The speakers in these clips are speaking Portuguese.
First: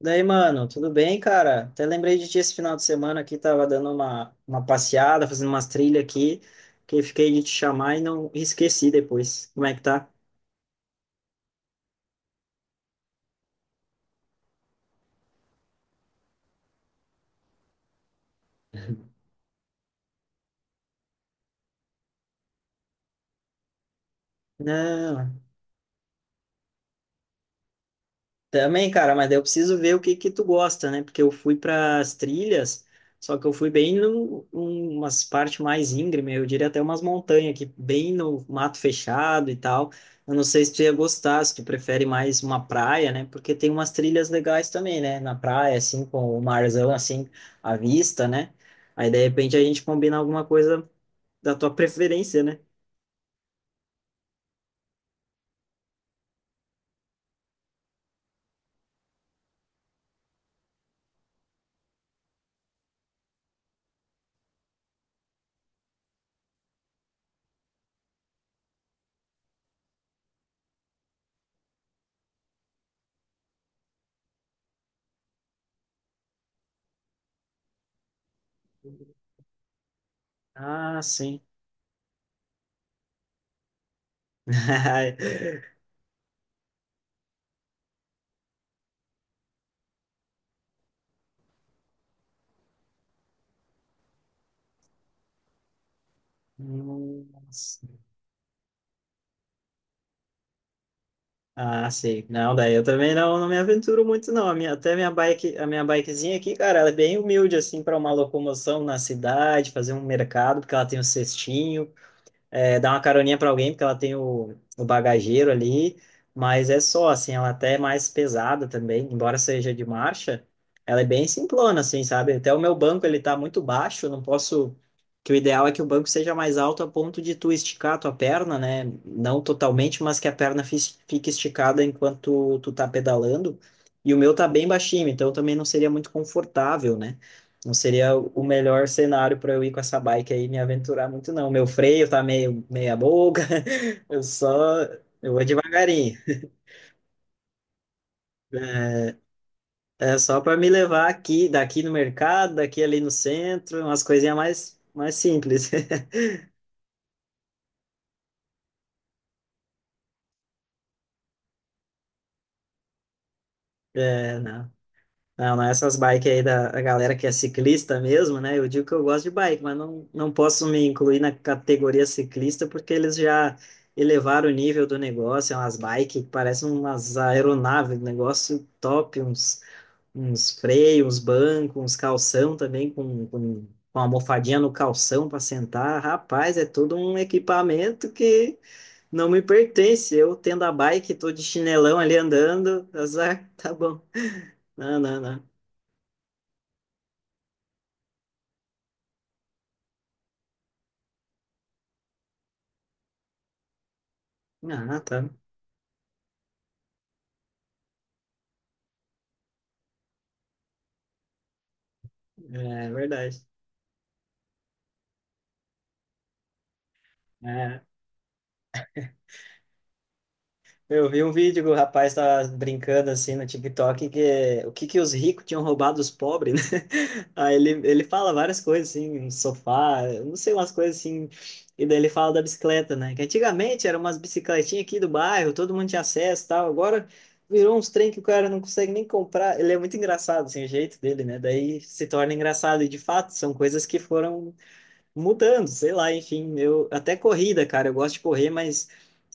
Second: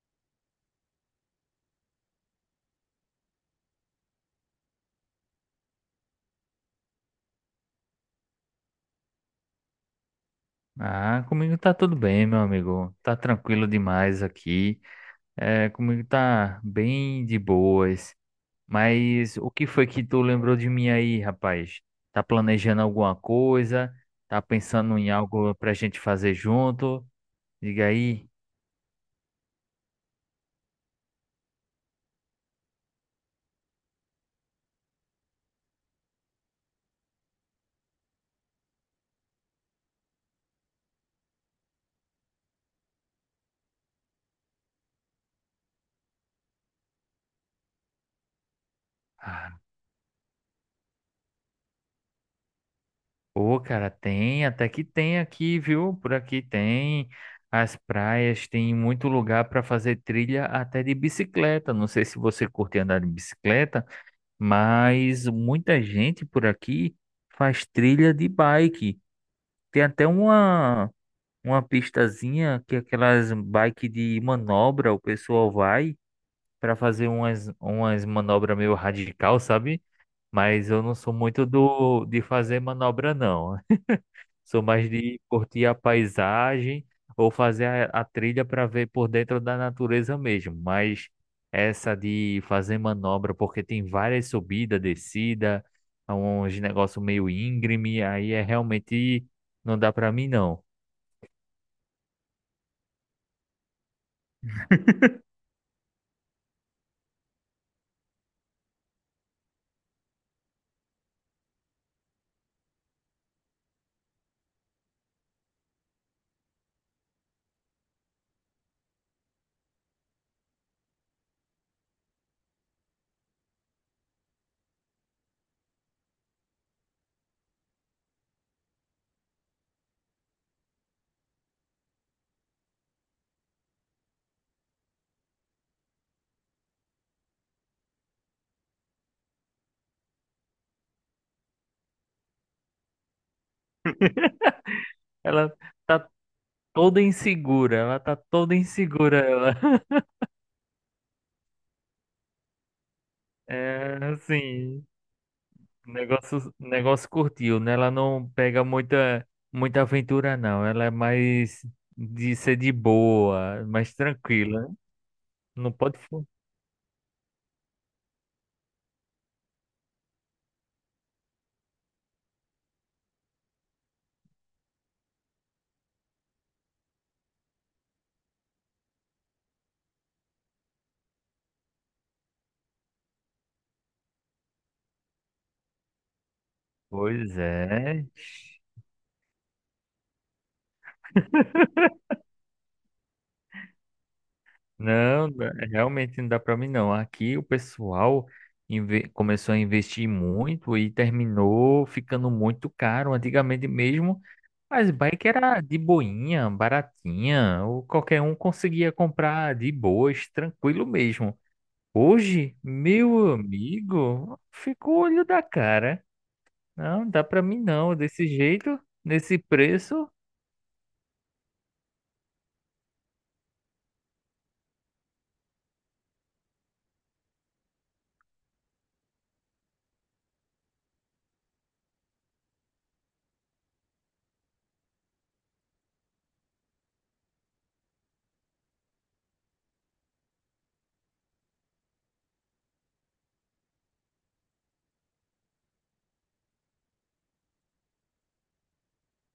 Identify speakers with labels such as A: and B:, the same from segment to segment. A: Daí, mano, tudo bem, cara? Até lembrei de ti esse final de semana aqui, tava dando uma passeada, fazendo umas trilhas aqui, que fiquei de te chamar e não e esqueci depois. Como é que tá?
B: Ah, comigo tá tudo bem, meu amigo. Tá tranquilo demais aqui. É, comigo tá bem de boas. Mas o que foi que tu lembrou de mim aí, rapaz? Tá planejando alguma coisa? Tá pensando em
A: Não.
B: algo pra gente fazer junto? Diga aí.
A: Também, cara, mas daí eu preciso ver o que que tu gosta, né? Porque eu fui para as trilhas, só que eu fui bem umas partes mais íngreme, eu diria até umas montanhas aqui, bem no mato fechado e tal. Eu não sei se tu ia gostar, se tu prefere mais uma praia, né? Porque tem umas trilhas legais também, né? Na praia, assim, com o marzão, assim, à vista, né? Aí, de repente,
B: Ah,
A: a gente combina alguma coisa da tua preferência, né?
B: pô, cara, tem, até que tem aqui, viu? Por aqui tem as praias, tem muito lugar pra fazer trilha até de bicicleta. Não sei se você curte andar de bicicleta. Mas muita gente por aqui faz trilha de bike. Tem até uma, pistazinha que é aquelas bike de manobra, o pessoal vai para fazer umas manobras meio radical, sabe? Mas eu não
A: Ah,
B: sou
A: sim.
B: muito do de fazer manobra, não. Sou mais de curtir a paisagem ou fazer a trilha para ver por dentro da natureza mesmo. Mas essa de fazer manobra, porque tem várias subidas, descida, é uns negócio meio
A: Nossa.
B: íngreme, aí é realmente não dá para mim não.
A: Ah, sei. Não, daí eu também não me aventuro muito, não. A minha, até minha bike, a minha bikezinha aqui, cara, ela é bem humilde, assim, para uma locomoção na cidade, fazer um mercado, porque ela tem um cestinho, é, dar uma caroninha para alguém, porque ela tem o bagageiro ali, mas é só, assim, ela até é mais pesada também, embora seja de marcha, ela é bem simplona, assim, sabe? Até o meu banco, ele tá muito baixo, não posso... Que o ideal é que o banco seja mais alto a ponto de tu esticar a tua perna, né? Não totalmente, mas que a perna fique esticada enquanto tu tá pedalando. E o meu tá bem baixinho, então também não seria muito confortável, né? Não seria o melhor cenário para eu ir com essa bike aí e me aventurar muito, não. Meu freio tá meio meia boca. eu só eu vou
B: Ela tá
A: devagarinho.
B: toda insegura, ela tá toda
A: É,
B: insegura, ela.
A: é só para me levar aqui, daqui no mercado, daqui ali no centro,
B: É,
A: umas coisinhas mais
B: assim.
A: mais simples.
B: O negócio curtiu, né? Ela não pega muita, muita aventura, não. Ela é mais de ser de boa, mais
A: É,
B: tranquila,
A: não.
B: né?
A: Não, não é
B: Não
A: essas
B: pode.
A: bikes aí da galera que é ciclista mesmo, né? Eu digo que eu gosto de bike, mas não, não posso me incluir na categoria ciclista porque eles já elevaram o nível do negócio. É umas bikes que parecem umas aeronaves, um negócio top, uns, uns freios, uns bancos, uns calção também com almofadinha no calção para sentar. Rapaz, é todo um
B: Pois é.
A: equipamento que não me pertence. Eu tendo a bike, tô de chinelão ali andando. Azar, tá bom. Não, não,
B: Não,
A: não.
B: realmente não dá pra mim, não. Aqui o pessoal começou a investir muito e terminou ficando muito caro. Antigamente mesmo, as
A: Ah, tá.
B: bikes era de boinha, baratinha, ou qualquer um conseguia comprar de boas, tranquilo mesmo. Hoje,
A: É
B: meu
A: verdade.
B: amigo, ficou o olho da cara. Não, dá pra mim
A: É.
B: não, desse jeito, nesse preço.
A: Eu vi um vídeo que o rapaz tava brincando assim no TikTok que o que que os ricos tinham roubado dos pobres, né? Aí ele fala várias coisas assim, um sofá, eu não sei, umas coisas assim. E daí ele fala da bicicleta, né? Que antigamente eram umas bicicletinhas aqui do bairro, todo mundo tinha acesso e tal. Agora virou uns trem que o cara não consegue nem comprar. Ele é muito engraçado, assim, o jeito dele, né? Daí se torna engraçado. E de fato, são coisas que foram mudando, sei lá, enfim, eu até corrida, cara, eu gosto de correr, mas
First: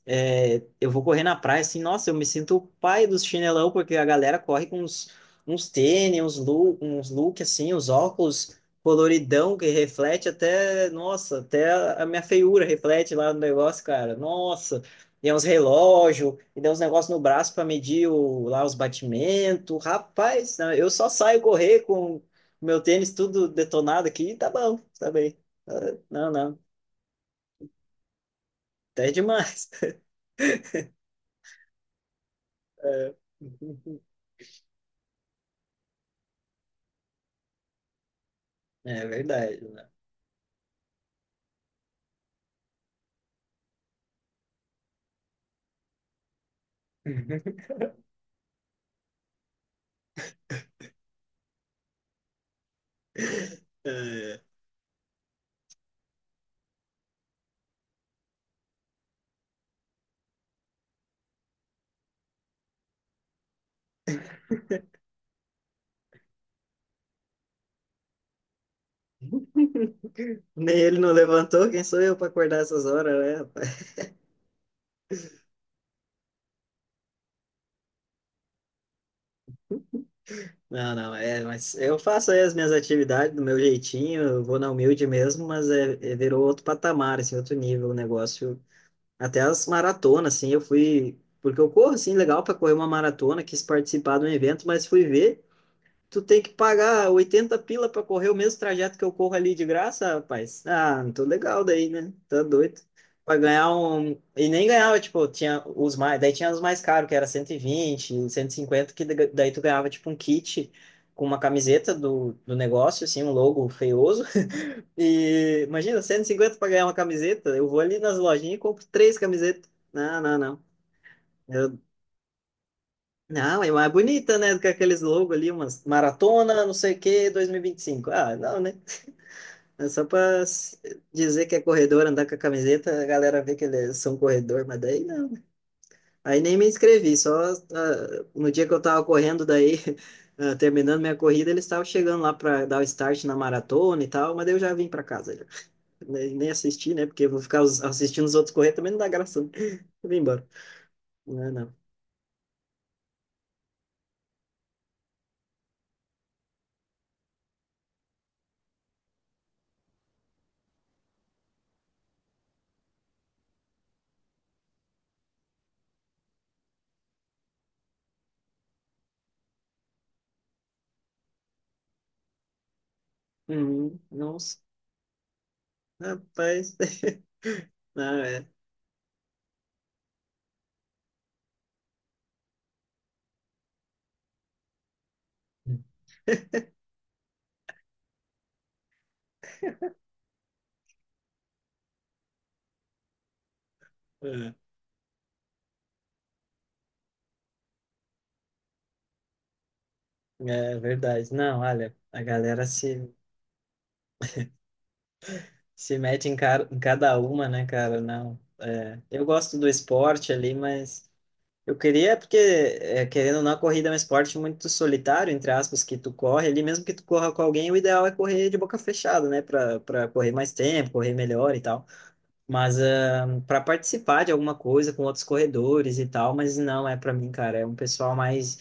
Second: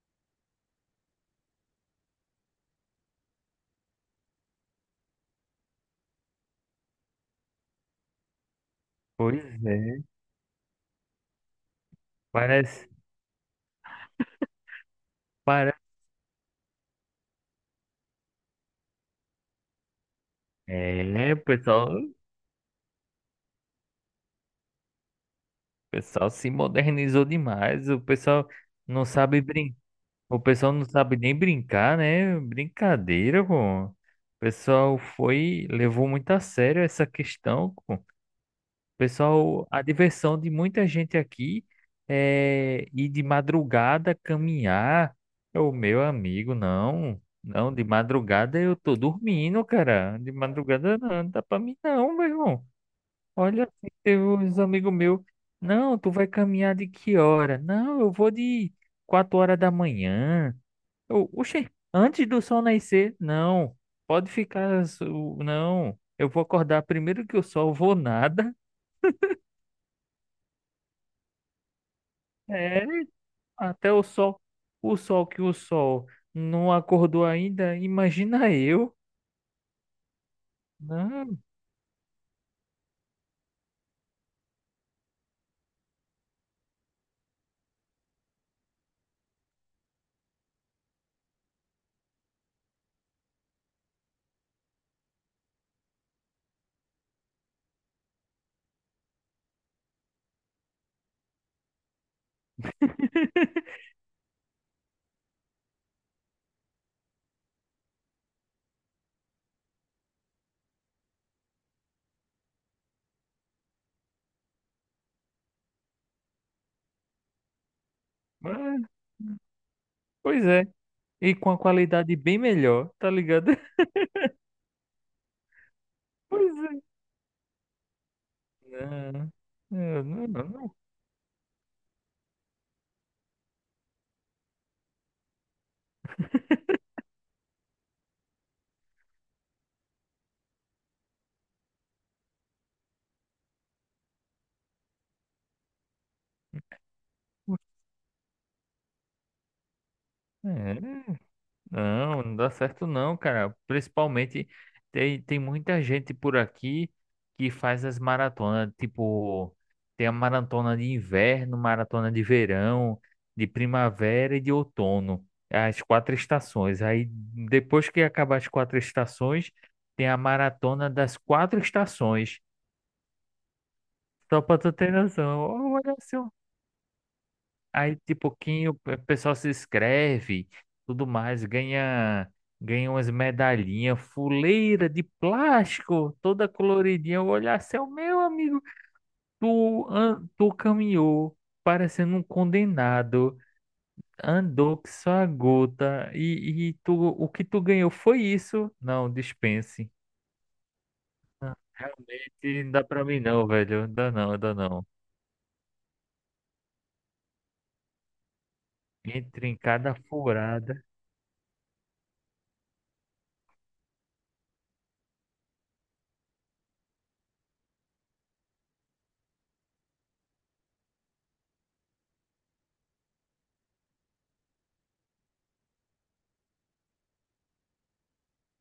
A: é, eu vou correr na praia assim, nossa, eu me sinto o pai dos chinelão, porque a galera corre com uns, uns tênis, uns look assim, os óculos
B: Pois
A: coloridão que
B: é,
A: reflete até, nossa, até a minha feiura
B: parece,
A: reflete lá no negócio, cara. Nossa, e é uns
B: para.
A: relógio, e dá uns negócios no braço para medir lá os batimentos. Rapaz, né, eu só
B: É,
A: saio
B: o
A: correr
B: pessoal, o
A: com meu tênis tudo detonado aqui, tá bom, tá bem. Ah,
B: pessoal
A: não,
B: se
A: não,
B: modernizou demais. O pessoal não
A: até
B: sabe
A: demais.
B: O pessoal não sabe nem brincar, né?
A: É.
B: Brincadeira, pô. O pessoal levou muito a sério essa questão, pô.
A: É verdade,
B: Pessoal, a
A: né?
B: diversão de muita gente aqui é ir de madrugada caminhar. O meu amigo, não. Não, de madrugada eu tô dormindo, cara. De madrugada não, não dá pra mim não, meu irmão. Olha, teve
A: É.
B: uns amigos meus. Não, tu vai caminhar de que hora? Não, eu vou de 4 horas da manhã. Eu, oxe, antes do sol nascer? Não, pode ficar. Não, eu vou acordar primeiro que o sol, vou nada.
A: Nem ele não levantou, quem sou eu para acordar
B: É.
A: essas horas, né,
B: Até
A: rapaz?
B: o sol que o sol não acordou ainda, imagina eu.
A: Não, não,
B: Não,
A: é, mas eu faço aí as minhas atividades do meu jeitinho, eu vou na humilde mesmo, mas virou outro patamar, assim, outro nível o negócio. Até as maratonas, assim, eu fui. Porque eu corro, assim, legal para correr uma maratona, quis participar de um evento, mas fui ver. Tu tem que pagar 80 pila pra correr o mesmo trajeto que eu corro ali de graça, rapaz. Ah, não tô legal daí, né? Tá doido. Pra ganhar um. E nem ganhava, tipo, tinha os mais. Daí tinha os mais caros, que era 120, 150, que daí tu ganhava, tipo, um kit com uma camiseta do negócio, assim, um logo feioso. E imagina, 150 pra ganhar uma camiseta. Eu vou ali nas lojinhas e compro
B: mas-
A: três camisetas. Não, não,
B: pois
A: não.
B: é. E com a
A: Eu
B: qualidade bem melhor, tá ligado?
A: não, é mais bonita, né? Do que aqueles logos ali, umas
B: Pois
A: maratona,
B: é.
A: não sei o que, 2025. Ah, não, né?
B: Não,
A: É
B: eu
A: só
B: não, não,
A: dizer que é corredor, andar com a camiseta, a galera vê que eles são corredor, mas daí não. Aí nem me inscrevi, só ah, no dia que eu tava correndo, daí, ah, terminando minha corrida, eles estavam chegando lá pra dar o start na maratona e tal, mas daí eu já vim pra casa, já. Nem assisti, né? Porque eu vou
B: não.
A: ficar assistindo os outros correr também não dá graça, né? Eu vim embora.
B: É.
A: Não, é, não.
B: Não, não dá certo não, cara. Principalmente tem, muita gente por aqui que faz as maratonas, tipo, tem a maratona de inverno, maratona de verão, de primavera e de outono, as quatro estações. Aí depois que acabar as quatro estações, tem a maratona das quatro estações.
A: Uhum,
B: Só
A: nossa.
B: pra tu ter noção. Olha só,
A: Rapaz,
B: aí de
A: não, é.
B: pouquinho o pessoal se inscreve, tudo mais, ganha, umas medalhinhas, fuleira de plástico, toda coloridinha. Eu olhar assim, "Ó, meu amigo, tu, tu caminhou parecendo um condenado,
A: É
B: andou que só a gota, e tu, o que tu ganhou foi isso? Não, dispense.
A: É verdade. Não, olha, a
B: Realmente
A: galera
B: não dá pra
A: se,
B: mim não, velho, não dá não, não dá não.
A: se mete em, cara, em cada uma, né, cara? Não, é, eu
B: Entre em
A: gosto do
B: cada
A: esporte ali,
B: furada,
A: mas eu queria, porque, é, querendo ou não, a corrida é um esporte muito solitário, entre aspas, que tu corre ali, mesmo que tu corra com alguém, o ideal é correr de boca fechada, né, para correr mais tempo, correr melhor e tal. Mas para participar de alguma coisa com outros corredores e tal, mas não é para mim, cara. É um pessoal mais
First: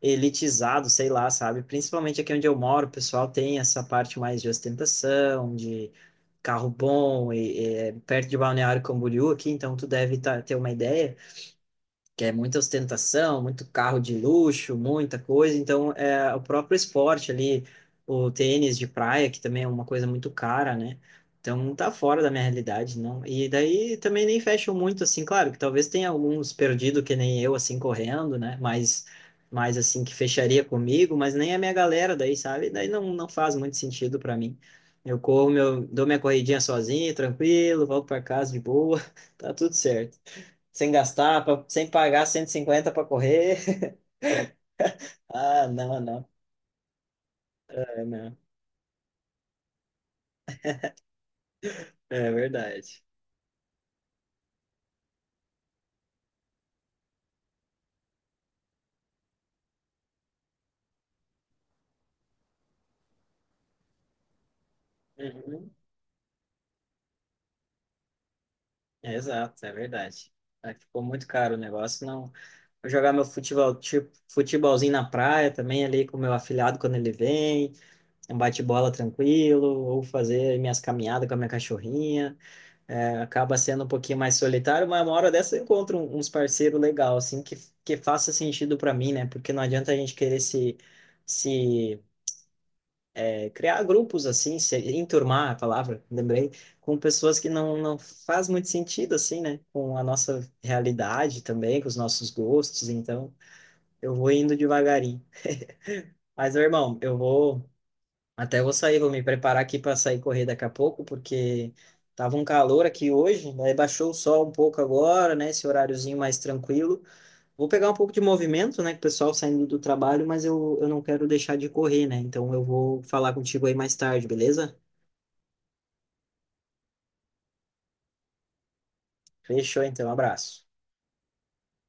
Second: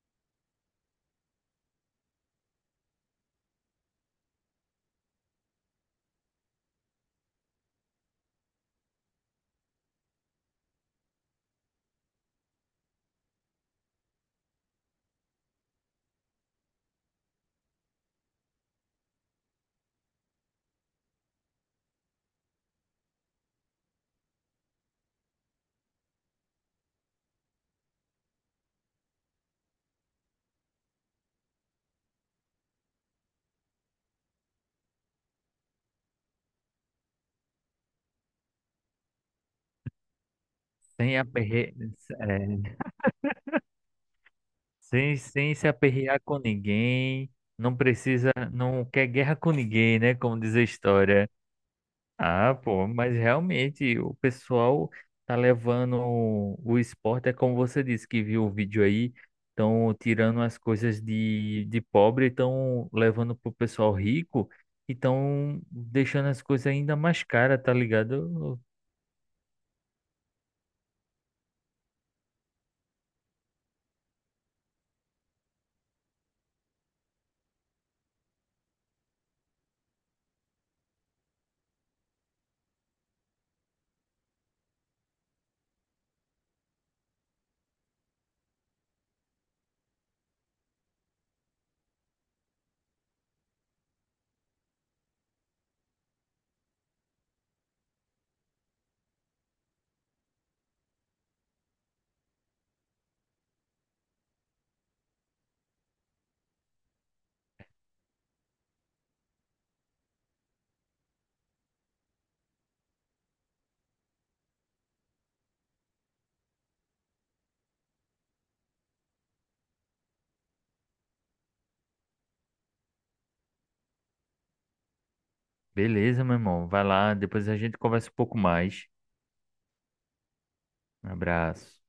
A: elitizado, sei lá, sabe? Principalmente aqui onde eu moro, o pessoal tem essa parte mais de ostentação, de carro bom, e é perto de Balneário Camboriú aqui, então tu deve ter uma ideia que é muita ostentação, muito carro de luxo, muita coisa. Então, é, o próprio esporte ali, o tênis de praia, que também é uma coisa muito cara, né? Então, tá fora da minha realidade, não. E daí também nem fecham muito, assim, claro, que talvez tenha alguns perdido que nem eu, assim, correndo, né? Mas assim, que fecharia comigo, mas nem a minha galera daí, sabe? Daí não, não faz muito sentido para mim. Eu corro, meu, dou minha corridinha sozinho, tranquilo, volto para casa de boa. Tá tudo certo sem
B: sem
A: gastar,
B: aperreio,
A: sem pagar 150 para correr.
B: sem
A: Ah,
B: se
A: não,
B: aperrear
A: não,
B: com ninguém, não
A: é,
B: precisa,
A: não.
B: não quer guerra com ninguém, né? Como diz a história.
A: É
B: Ah, pô,
A: verdade.
B: mas realmente o pessoal tá levando o, esporte, é como você disse que viu o vídeo aí, estão tirando as coisas de pobre, estão levando pro pessoal rico e estão
A: Uhum.
B: deixando as coisas ainda mais caras, tá ligado?
A: É, exato, é verdade. Aí ficou muito caro o negócio, não. Vou jogar meu futebol, tipo, futebolzinho na praia também ali com o meu afilhado quando ele vem. É um bate-bola tranquilo, ou fazer minhas caminhadas com a minha cachorrinha. É, acaba sendo um pouquinho mais solitário, mas uma hora dessa eu encontro uns parceiros legal assim que faça sentido para mim, né? Porque não adianta a gente querer se criar grupos assim, se enturmar a palavra, lembrei, com pessoas que não, não faz muito sentido assim, né? Com a nossa realidade também, com os nossos gostos, então eu vou indo devagarinho. Mas, meu irmão, eu vou até vou sair, vou me preparar aqui para sair correr daqui a pouco, porque tava um calor aqui hoje, daí baixou o sol um pouco agora, né? Esse horáriozinho mais tranquilo. Vou pegar um pouco de movimento, né? Com o pessoal saindo do trabalho, mas eu não quero deixar de correr, né? Então eu vou falar contigo aí mais tarde, beleza?
B: Beleza, meu irmão, vai lá, depois a gente conversa um pouco mais.
A: Fechou, então. Um abraço.
B: Um abraço.